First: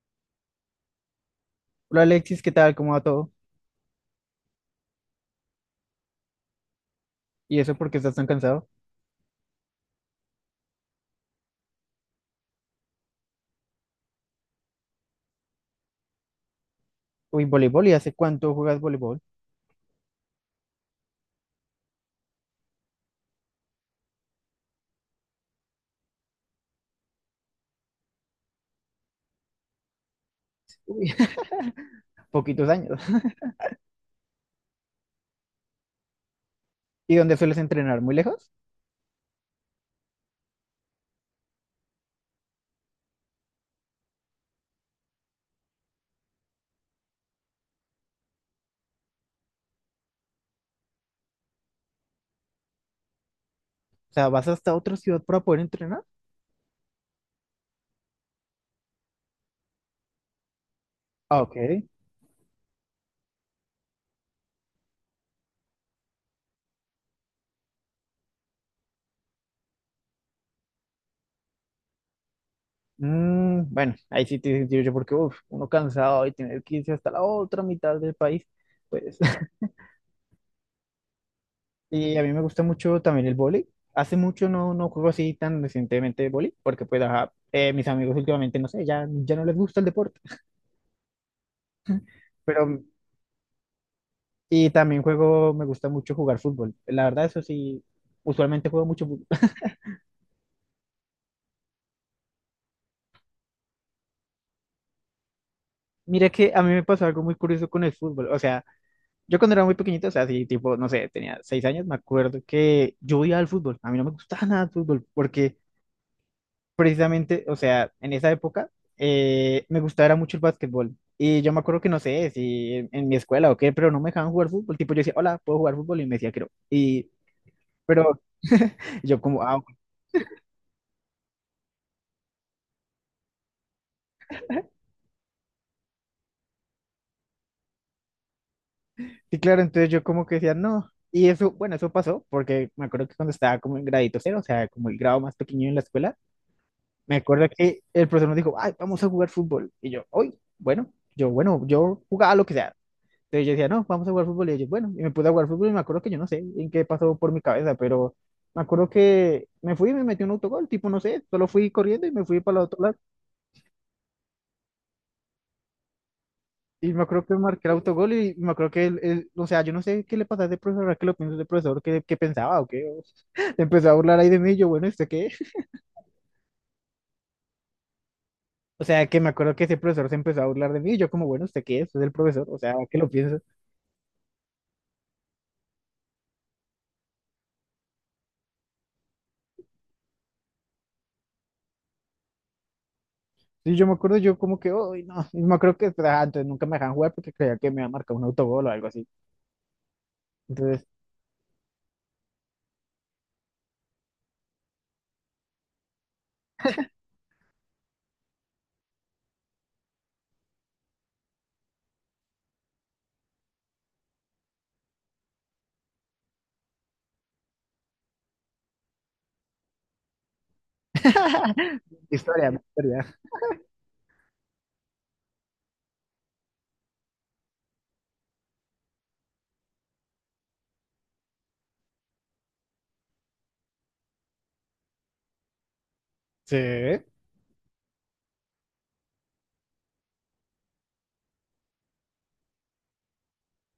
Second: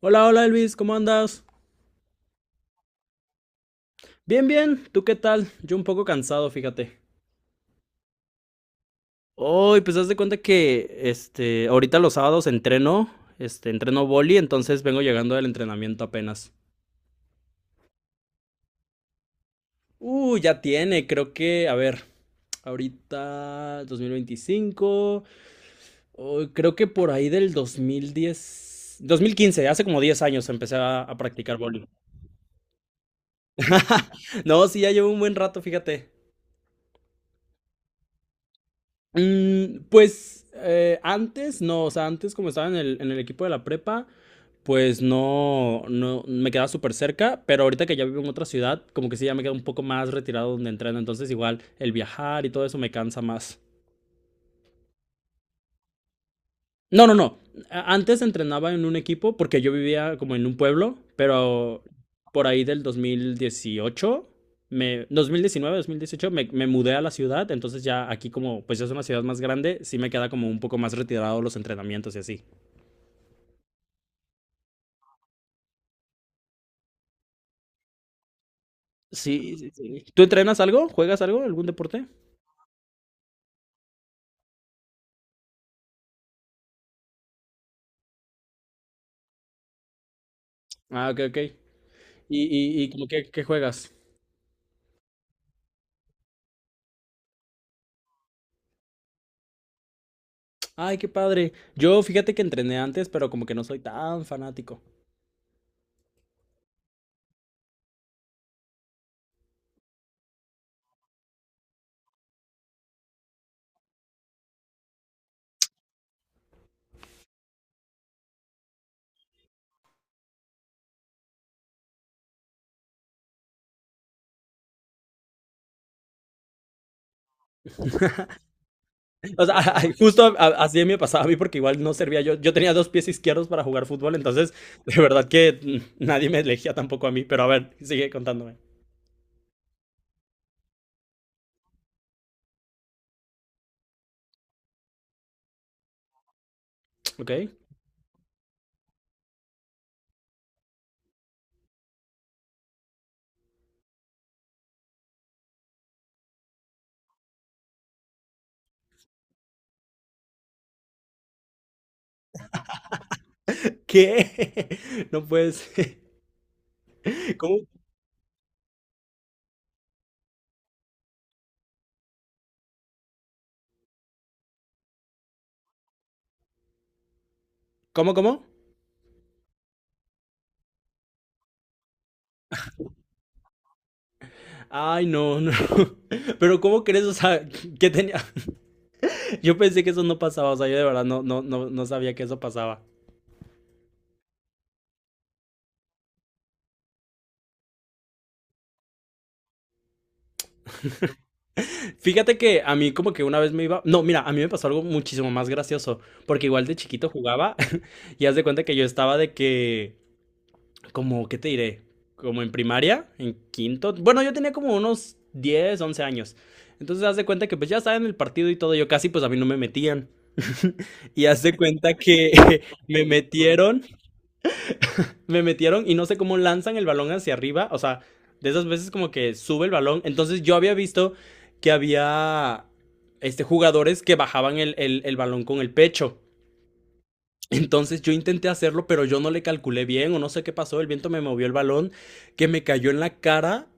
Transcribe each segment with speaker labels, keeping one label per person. Speaker 1: Hola, hola Elvis, ¿cómo andas?
Speaker 2: Hola Alexis, ¿qué tal? ¿Cómo va todo?
Speaker 1: Bien, bien, ¿tú qué tal? Yo un poco cansado, fíjate.
Speaker 2: ¿Y eso por qué estás tan cansado?
Speaker 1: Hoy, pues haz de cuenta que, ahorita los sábados entreno, boli, entonces vengo llegando del entrenamiento apenas.
Speaker 2: Uy, voleibol, ¿y hace cuánto juegas voleibol?
Speaker 1: Ya tiene, creo que, a ver, ahorita 2025. Oh, creo que por ahí del 2010, 2015, hace como 10 años, empecé a,
Speaker 2: Uy,
Speaker 1: a practicar boli.
Speaker 2: poquitos años.
Speaker 1: No, sí, ya llevo un buen rato, fíjate.
Speaker 2: ¿Y dónde sueles entrenar? ¿Muy lejos?
Speaker 1: Pues antes, no, o sea, antes como estaba en el equipo de la prepa, pues no, no me quedaba súper cerca, pero ahorita que ya vivo en otra ciudad, como que sí, ya me quedo un poco más retirado donde entreno, entonces igual el viajar y todo eso me cansa más.
Speaker 2: O sea, ¿vas hasta otra ciudad para poder entrenar?
Speaker 1: No, no, no. Antes entrenaba en un equipo porque yo vivía como en un pueblo,
Speaker 2: Ah, ok.
Speaker 1: pero por ahí del 2018, 2019, 2018, me mudé a la ciudad, entonces ya aquí como, pues ya es una ciudad más grande, sí me queda como un poco más retirado los entrenamientos y así.
Speaker 2: Mm, bueno, ahí sí te sentido yo porque, uf, uno cansado y tener que irse hasta la otra mitad del país, pues.
Speaker 1: Sí, sí, sí. ¿Tú entrenas algo? ¿Juegas algo? ¿Algún deporte?
Speaker 2: Y a mí me gusta mucho también el vóley. Hace mucho no juego así tan recientemente vóley, porque pues, ajá, mis amigos últimamente, no sé, ya no les gusta el deporte.
Speaker 1: Ah, ok, ok. ¿Y,
Speaker 2: Pero
Speaker 1: y como que, ¿qué juegas?
Speaker 2: Y también juego, me gusta mucho jugar fútbol. La verdad, eso sí, usualmente juego mucho fútbol.
Speaker 1: Ay, qué padre. Yo fíjate que entrené antes, pero como que no soy tan fanático.
Speaker 2: Mira que a mí me pasó algo muy curioso con el fútbol. O sea, yo cuando era muy pequeñito, o sea, sí, tipo, no sé, tenía 6 años, me acuerdo que yo iba al fútbol. A mí no me gustaba nada el fútbol porque precisamente, o sea, en esa época me gustaba era mucho el básquetbol. Y yo me acuerdo que no sé si en mi escuela o qué, pero no me dejaban jugar fútbol. Tipo, yo decía, hola, ¿puedo jugar fútbol? Y me decía, creo. Y, pero yo como,
Speaker 1: O sea,
Speaker 2: ah,
Speaker 1: justo así me pasaba a mí, porque igual no servía yo. Yo tenía dos pies izquierdos para jugar fútbol, entonces de verdad que nadie me elegía tampoco a mí. Pero a ver, sigue contándome.
Speaker 2: sí, claro, entonces yo como que decía, no. Y eso, bueno, eso pasó porque me acuerdo que cuando estaba como en gradito cero, o sea, como el grado más pequeño en la escuela, me
Speaker 1: ¿Ok?
Speaker 2: acuerdo que el profesor nos dijo, ay, vamos a jugar fútbol. Y yo, hoy, bueno, yo, bueno, yo jugaba lo que sea. Entonces yo decía, no, vamos a jugar fútbol. Y ellos, bueno, y me puse a jugar fútbol y me acuerdo que yo no sé en qué pasó por mi cabeza, pero me acuerdo que me fui y me metí un autogol, tipo, no sé, solo fui corriendo y me fui para el otro lado.
Speaker 1: ¿Qué? No puedes.
Speaker 2: Y me acuerdo que
Speaker 1: ¿Cómo?
Speaker 2: marqué el autogol y me acuerdo que, o sea, yo no sé qué le pasaba a ese profesor, ahora que lo pienso de profesor, qué pensaba o qué. O sea, se empezó a burlar ahí de mí, y yo, bueno, ¿este qué?
Speaker 1: ¿Cómo? ¿Cómo?
Speaker 2: O sea, que me acuerdo que ese profesor se empezó a burlar de mí, y yo como, bueno, ¿este qué es? Es el profesor, o sea, ¿qué lo piensa?
Speaker 1: Ay, no, no. Pero ¿cómo crees? O sea, ¿qué tenía? Yo pensé que eso no pasaba, o sea, yo de verdad no, no, no, no sabía que eso pasaba.
Speaker 2: Y yo me acuerdo, yo como que, uy, no, y me acuerdo que, ah, entonces nunca me dejaban jugar porque creía que me iba a marcar un autogol o algo así. Entonces,
Speaker 1: Fíjate que a mí como que una vez me iba. No, mira, a mí me pasó algo muchísimo más gracioso, porque igual de chiquito jugaba y haz de cuenta que yo estaba de que, como, ¿qué te diré? Como en primaria, en quinto. Bueno, yo tenía como unos 10 11 años. Entonces, haz de cuenta que pues ya estaba en el partido y todo, yo casi, pues, a mí no me metían. Y haz de cuenta que
Speaker 2: historia, mi historia.
Speaker 1: me metieron, me metieron y no sé cómo lanzan el balón hacia arriba, o sea, de esas veces como que sube el balón. Entonces, yo había visto que había jugadores que bajaban el balón con el pecho.
Speaker 2: Sí.
Speaker 1: Entonces yo intenté hacerlo, pero yo no le calculé bien o no sé qué pasó. El viento me movió el balón, que me cayó en la cara,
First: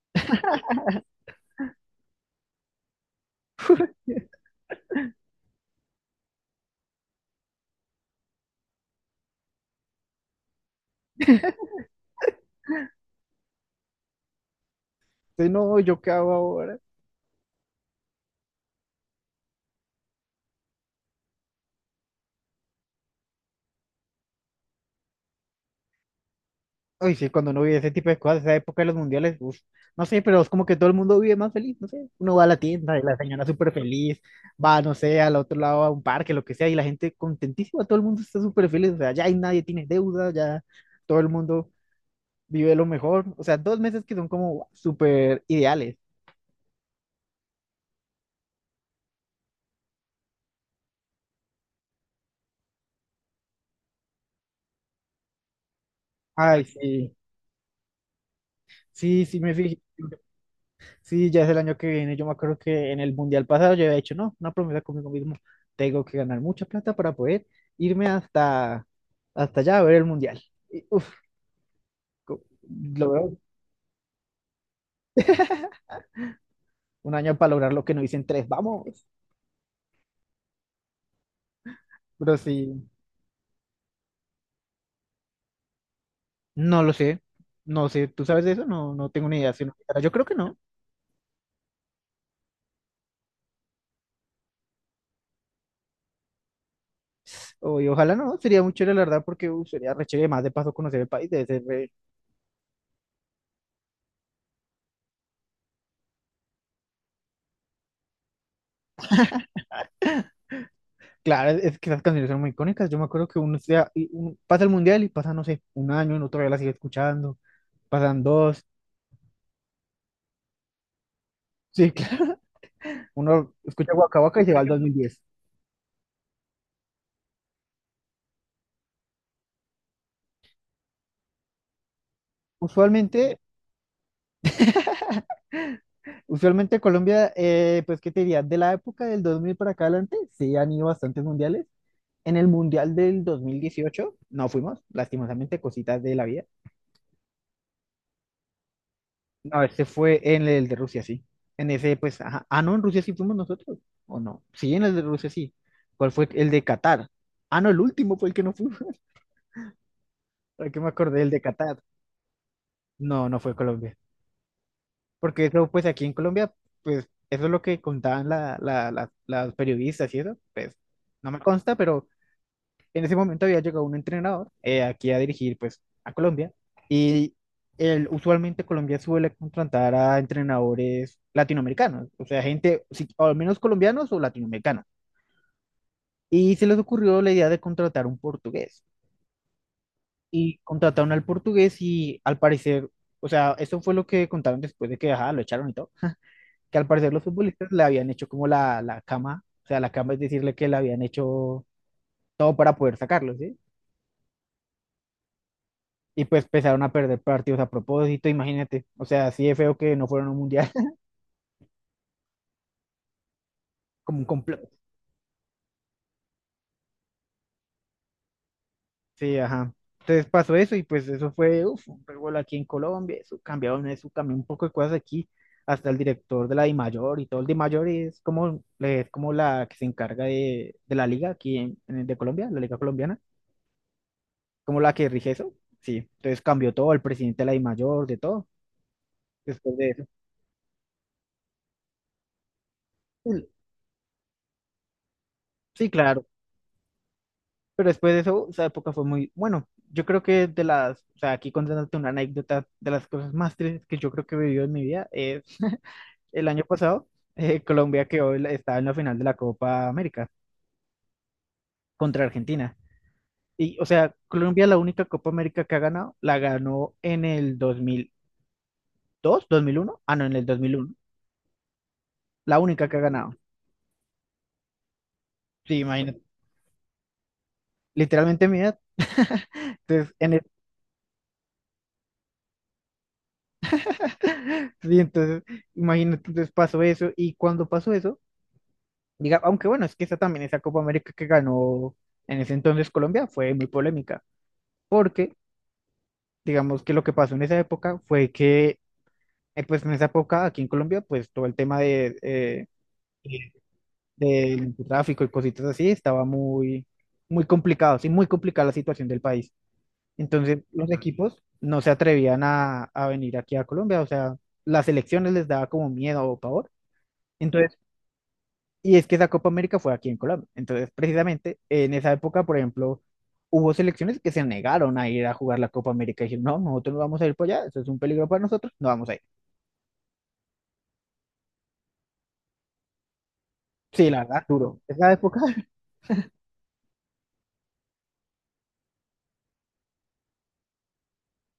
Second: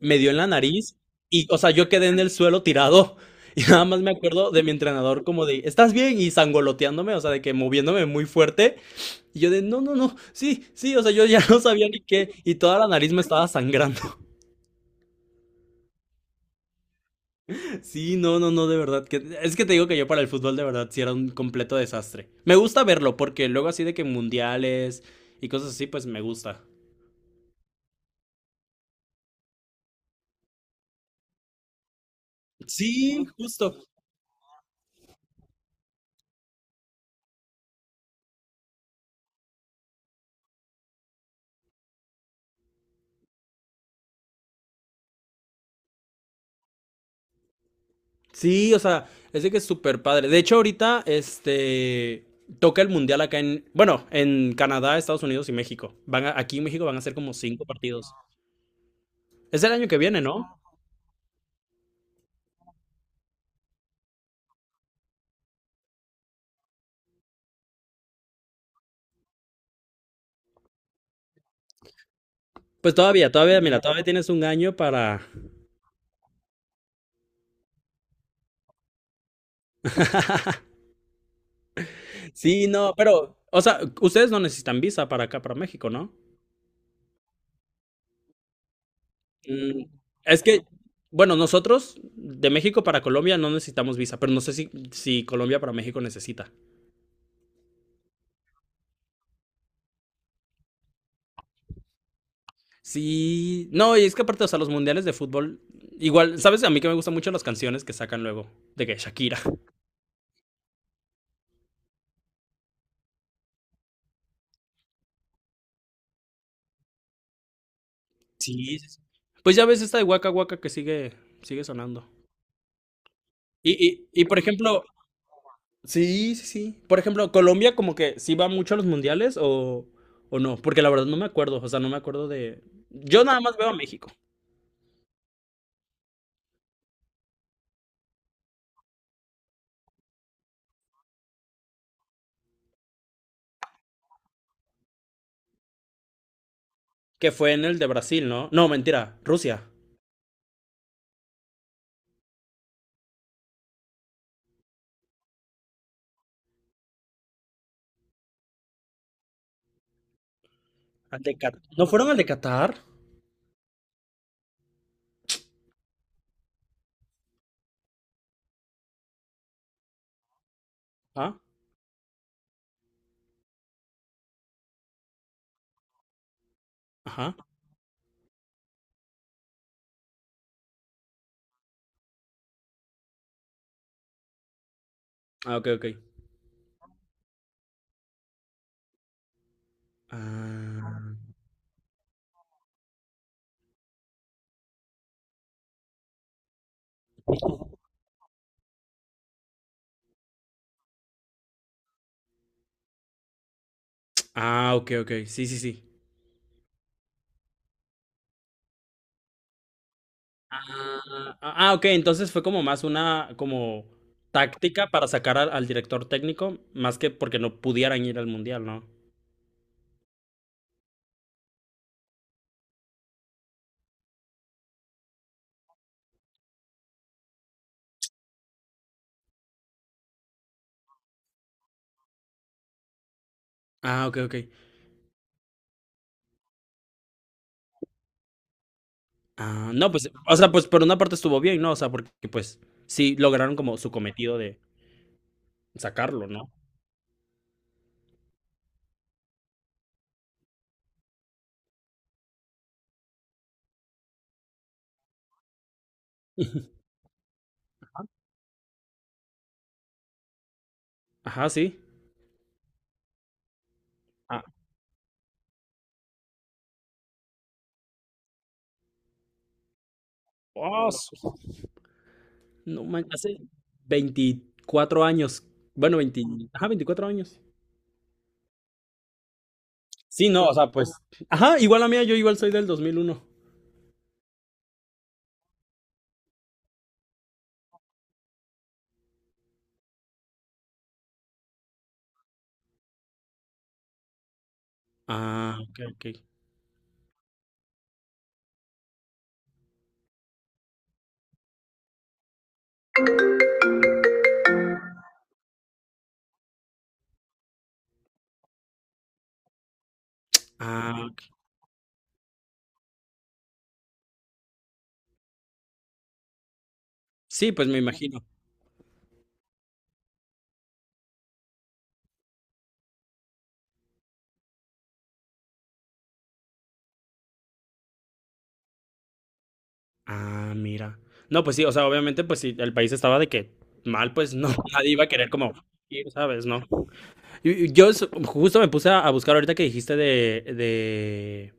Speaker 1: me dio en la nariz y, o sea, yo quedé en el suelo tirado. Y nada más me acuerdo de mi entrenador como de, ¿estás bien? Y zangoloteándome, o sea, de que moviéndome muy fuerte. Y yo de, no, no, no, sí, sí, o sea, yo ya no sabía ni qué. Y toda la nariz me estaba sangrando.
Speaker 2: Sí, no, ¿yo qué hago ahora?
Speaker 1: Sí, no, no, no, de verdad. Que, es que te digo que yo para el fútbol de verdad sí era un completo desastre. Me gusta verlo porque luego, así de que mundiales y cosas así, pues me gusta.
Speaker 2: Uy, sí, cuando uno vive ese tipo de cosas, esa época de los mundiales, uf, no sé, pero es como que todo el mundo vive más feliz, no sé. Uno va a la tienda y la
Speaker 1: Sí,
Speaker 2: señora súper
Speaker 1: justo.
Speaker 2: feliz, va, no sé, al otro lado a un parque, lo que sea, y la gente contentísima, todo el mundo está súper feliz, o sea, ya ahí nadie tiene deuda, ya todo el mundo vive lo mejor, o sea, dos meses que son como súper ideales.
Speaker 1: Sí, o sea, es de que es súper padre. De hecho, ahorita, toca el mundial acá en, bueno, en Canadá, Estados Unidos y México. Aquí
Speaker 2: Ay,
Speaker 1: en México van a
Speaker 2: sí,
Speaker 1: ser como 5 partidos.
Speaker 2: sí, sí, me
Speaker 1: Es el
Speaker 2: fijé.
Speaker 1: año que viene, ¿no?
Speaker 2: Sí, ya es el año que viene. Yo me acuerdo que en el mundial pasado yo había hecho, no, una promesa conmigo mismo. Tengo que ganar mucha plata para poder irme hasta, hasta allá a ver el mundial. Y, uf, co-
Speaker 1: Pues
Speaker 2: lo
Speaker 1: todavía,
Speaker 2: veo
Speaker 1: todavía, mira, todavía tienes un año para.
Speaker 2: un año para lograr lo que no hice en tres. Vamos. Pero
Speaker 1: Sí,
Speaker 2: sí,
Speaker 1: no, pero, o sea, ustedes no necesitan visa para acá, para México, ¿no?
Speaker 2: no lo sé. No sé, ¿tú sabes de eso? No, no tengo ni idea. Si no,
Speaker 1: Mm,
Speaker 2: yo creo que
Speaker 1: es
Speaker 2: no.
Speaker 1: que, bueno, nosotros de México para Colombia no necesitamos visa, pero no sé si, Colombia para México necesita.
Speaker 2: O, y ojalá no. Sería muy chévere, la verdad, porque uf, sería re chévere. Más de paso, conocer el país. Debe ser
Speaker 1: Sí, no, y es que aparte, o sea, los mundiales de fútbol, igual, ¿sabes? A mí que me gustan mucho las canciones que sacan luego, de que Shakira.
Speaker 2: claro, es que esas canciones son muy icónicas. Yo me acuerdo que uno sea, y uno pasa el mundial y pasa, no sé, un año, uno todavía la sigue escuchando. Pasan dos.
Speaker 1: Sí, sí, sí. Pues ya ves esta de Waka Waka, que sigue, sigue
Speaker 2: Sí,
Speaker 1: sonando.
Speaker 2: claro. Uno
Speaker 1: Y,
Speaker 2: escucha
Speaker 1: y,
Speaker 2: Waka
Speaker 1: y por
Speaker 2: Waka y llega al dos
Speaker 1: ejemplo,
Speaker 2: mil diez.
Speaker 1: sí, sí, sí. Por ejemplo, Colombia como que sí va mucho a los mundiales o no, porque la verdad no me acuerdo, o sea, no me acuerdo de. Yo
Speaker 2: Usualmente,
Speaker 1: nada más veo a México,
Speaker 2: usualmente Colombia, pues, ¿qué te diría? De la época del 2000 para acá adelante, sí han ido bastantes mundiales. En el mundial del 2018, no fuimos, lastimosamente, cositas de la vida.
Speaker 1: que fue en el de Brasil, ¿no? No, mentira,
Speaker 2: No,
Speaker 1: Rusia.
Speaker 2: ese fue en el de Rusia, sí. En ese, pues, ajá. Ah, no, en Rusia sí fuimos nosotros, ¿o no? Sí, en el de Rusia sí. ¿Cuál fue el de Qatar? Ah, no, el último fue el que no fuimos. ¿Para qué me acordé?
Speaker 1: Al
Speaker 2: El
Speaker 1: de
Speaker 2: de
Speaker 1: Qatar.
Speaker 2: Qatar.
Speaker 1: ¿No fueron al de Qatar?
Speaker 2: No, no fue Colombia. Porque eso, pues aquí en Colombia, pues eso es lo que contaban las periodistas y eso, pues no
Speaker 1: Ah,
Speaker 2: me consta, pero en ese momento había llegado un entrenador aquí a dirigir, pues, a Colombia.
Speaker 1: ajá.
Speaker 2: Y el usualmente Colombia suele contratar a entrenadores latinoamericanos, o sea, gente, sí, o al menos colombianos o latinoamericanos.
Speaker 1: Ah, ok, ok.
Speaker 2: Y se les ocurrió la idea de contratar un portugués. Y contrataron al
Speaker 1: Ah.
Speaker 2: portugués y al parecer, o sea, eso fue lo que contaron después de que, ajá, lo echaron y todo que al parecer los futbolistas le habían hecho como la cama, o sea, la cama es decirle que le habían hecho todo para poder sacarlo, ¿sí?
Speaker 1: Ah, ok, ok. Sí, sí, sí.
Speaker 2: Y pues empezaron a perder partidos a propósito, imagínate, o sea, así de feo que no fueron a un mundial,
Speaker 1: Ah, ah, ok. Entonces fue como más una como
Speaker 2: como un complot.
Speaker 1: táctica para sacar al director técnico, más que porque no pudieran ir al mundial, ¿no?
Speaker 2: Sí, ajá. Entonces pasó eso y pues eso fue, uf, un revuelo aquí en Colombia, eso cambiaron eso, cambió un poco de cosas aquí, hasta el director de la DIMAYOR y todo. El DIMAYOR es como la que se encarga de, la liga aquí en, de Colombia, la liga colombiana
Speaker 1: Ah, ok, ok.
Speaker 2: como la que rige eso. Sí, entonces cambió todo, el presidente de la DIMAYOR, de todo,
Speaker 1: Ah,
Speaker 2: después de
Speaker 1: no,
Speaker 2: eso.
Speaker 1: pues, o sea, pues por una parte estuvo bien, ¿no? O sea, porque pues sí
Speaker 2: Sí,
Speaker 1: lograron como su cometido de
Speaker 2: sí, claro,
Speaker 1: sacarlo, ¿no?
Speaker 2: pero después de eso, esa época fue muy, bueno, yo creo que de las, o sea, aquí contándote una anécdota de las cosas más tristes que yo creo que he vivido en mi vida, es el año pasado, Colombia quedó, en estaba en la final de la Copa América
Speaker 1: Ajá, sí.
Speaker 2: contra Argentina. Y, o sea,
Speaker 1: Ah,
Speaker 2: Colombia la única Copa América que ha ganado, la ganó en el 2002, 2001, ah, no, en el
Speaker 1: oh,
Speaker 2: 2001, la
Speaker 1: no
Speaker 2: única que ha
Speaker 1: manches,
Speaker 2: ganado.
Speaker 1: hace 24 años.
Speaker 2: Sí,
Speaker 1: Bueno,
Speaker 2: imagínate.
Speaker 1: 20, ajá, 24 años.
Speaker 2: Literalmente mi edad. Entonces,
Speaker 1: Sí,
Speaker 2: en el-
Speaker 1: no, o sea, pues. Ajá, igual a mí, yo igual soy del 2001.
Speaker 2: sí, entonces, imagínate, entonces pasó eso y cuando pasó eso, diga, aunque bueno, es que esa también, esa Copa América que ganó en ese entonces Colombia fue muy polémica, porque
Speaker 1: Ah, ok, ok.
Speaker 2: digamos que lo que pasó en esa época fue que, pues en esa época aquí en Colombia, pues todo el tema de, del tráfico y cositas así estaba muy, muy complicado, sí, muy complicada la situación del país. Entonces los
Speaker 1: Ah, ok.
Speaker 2: equipos no se atrevían a venir aquí a Colombia, o sea, las elecciones les daba como miedo o pavor.
Speaker 1: Sí, pues
Speaker 2: Entonces,
Speaker 1: me imagino.
Speaker 2: y es que esa Copa América fue aquí en Colombia. Entonces, precisamente en esa época, por ejemplo, hubo selecciones que se negaron a ir a jugar la Copa América y dijeron, no, nosotros no vamos a ir por allá, eso es un peligro para nosotros, no vamos a ir.
Speaker 1: Ah, mira. No, pues sí, o sea, obviamente, pues si el país estaba de que
Speaker 2: Sí,
Speaker 1: mal,
Speaker 2: la
Speaker 1: pues
Speaker 2: verdad,
Speaker 1: no,
Speaker 2: duro.
Speaker 1: nadie iba a
Speaker 2: Esa
Speaker 1: querer
Speaker 2: época
Speaker 1: como ir, ¿sabes? No. Y yo justo me puse a buscar ahorita que dijiste de, de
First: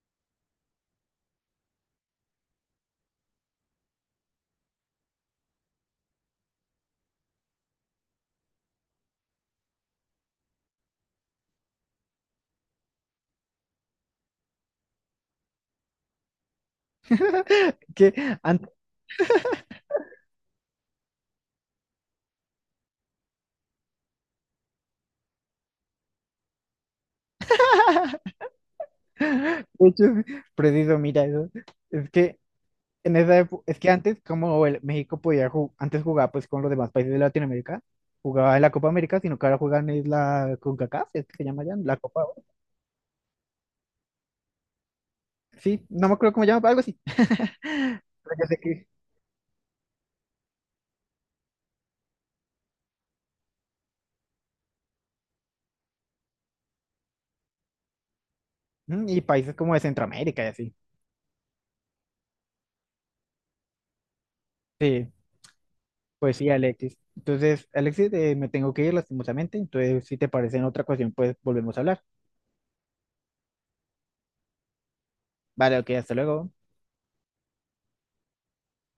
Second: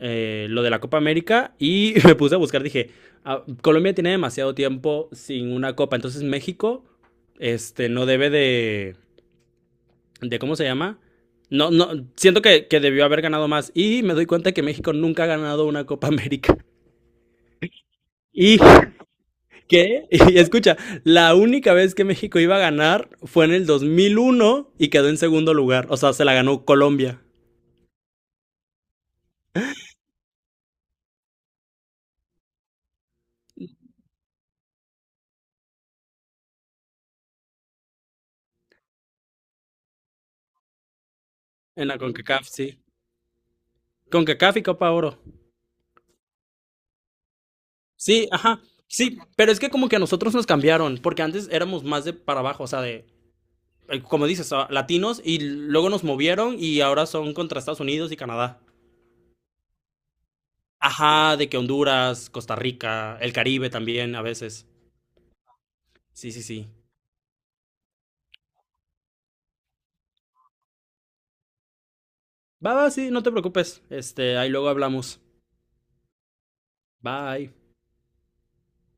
Speaker 1: eh, lo de la Copa América, y me puse a buscar, dije, "Ah, Colombia tiene demasiado tiempo sin una copa, entonces México, no debe de, ¿cómo se llama? No, no, siento que debió haber ganado más", y me doy cuenta que México nunca ha ganado una Copa América.
Speaker 2: que
Speaker 1: Y
Speaker 2: antes,
Speaker 1: que, y escucha, la única vez que México iba a ganar fue en el 2001 y quedó en segundo lugar. O sea, se la ganó Colombia
Speaker 2: de hecho, preciso, mira eso. Es que en esa época, es que antes, como el México podía antes jugaba pues con los demás países de Latinoamérica, jugaba en la Copa América, sino que ahora juegan en la CONCACAF, es que se llama ya,
Speaker 1: en
Speaker 2: la
Speaker 1: la
Speaker 2: Copa Oro.
Speaker 1: CONCACAF, sí. CONCACAF y Copa Oro.
Speaker 2: Sí, no me acuerdo cómo se llama, pero algo así.
Speaker 1: Sí,
Speaker 2: Pero yo sé
Speaker 1: ajá.
Speaker 2: que...
Speaker 1: Sí, pero es que como que a nosotros nos cambiaron, porque antes éramos más de para abajo, o sea, de, como dices, latinos, y luego nos movieron y ahora son contra Estados Unidos y Canadá.
Speaker 2: Mm, y países como de Centroamérica y así.
Speaker 1: Ajá, de que Honduras, Costa Rica, el Caribe también a veces.
Speaker 2: Sí,
Speaker 1: Sí,
Speaker 2: pues
Speaker 1: sí,
Speaker 2: sí,
Speaker 1: sí.
Speaker 2: Alexis. Entonces, Alexis, me tengo que ir lastimosamente, entonces si te parece en otra ocasión, pues volvemos a hablar.
Speaker 1: Va, va, sí, no te preocupes. Ahí luego hablamos.
Speaker 2: Vale, ok, hasta luego.
Speaker 1: Bye.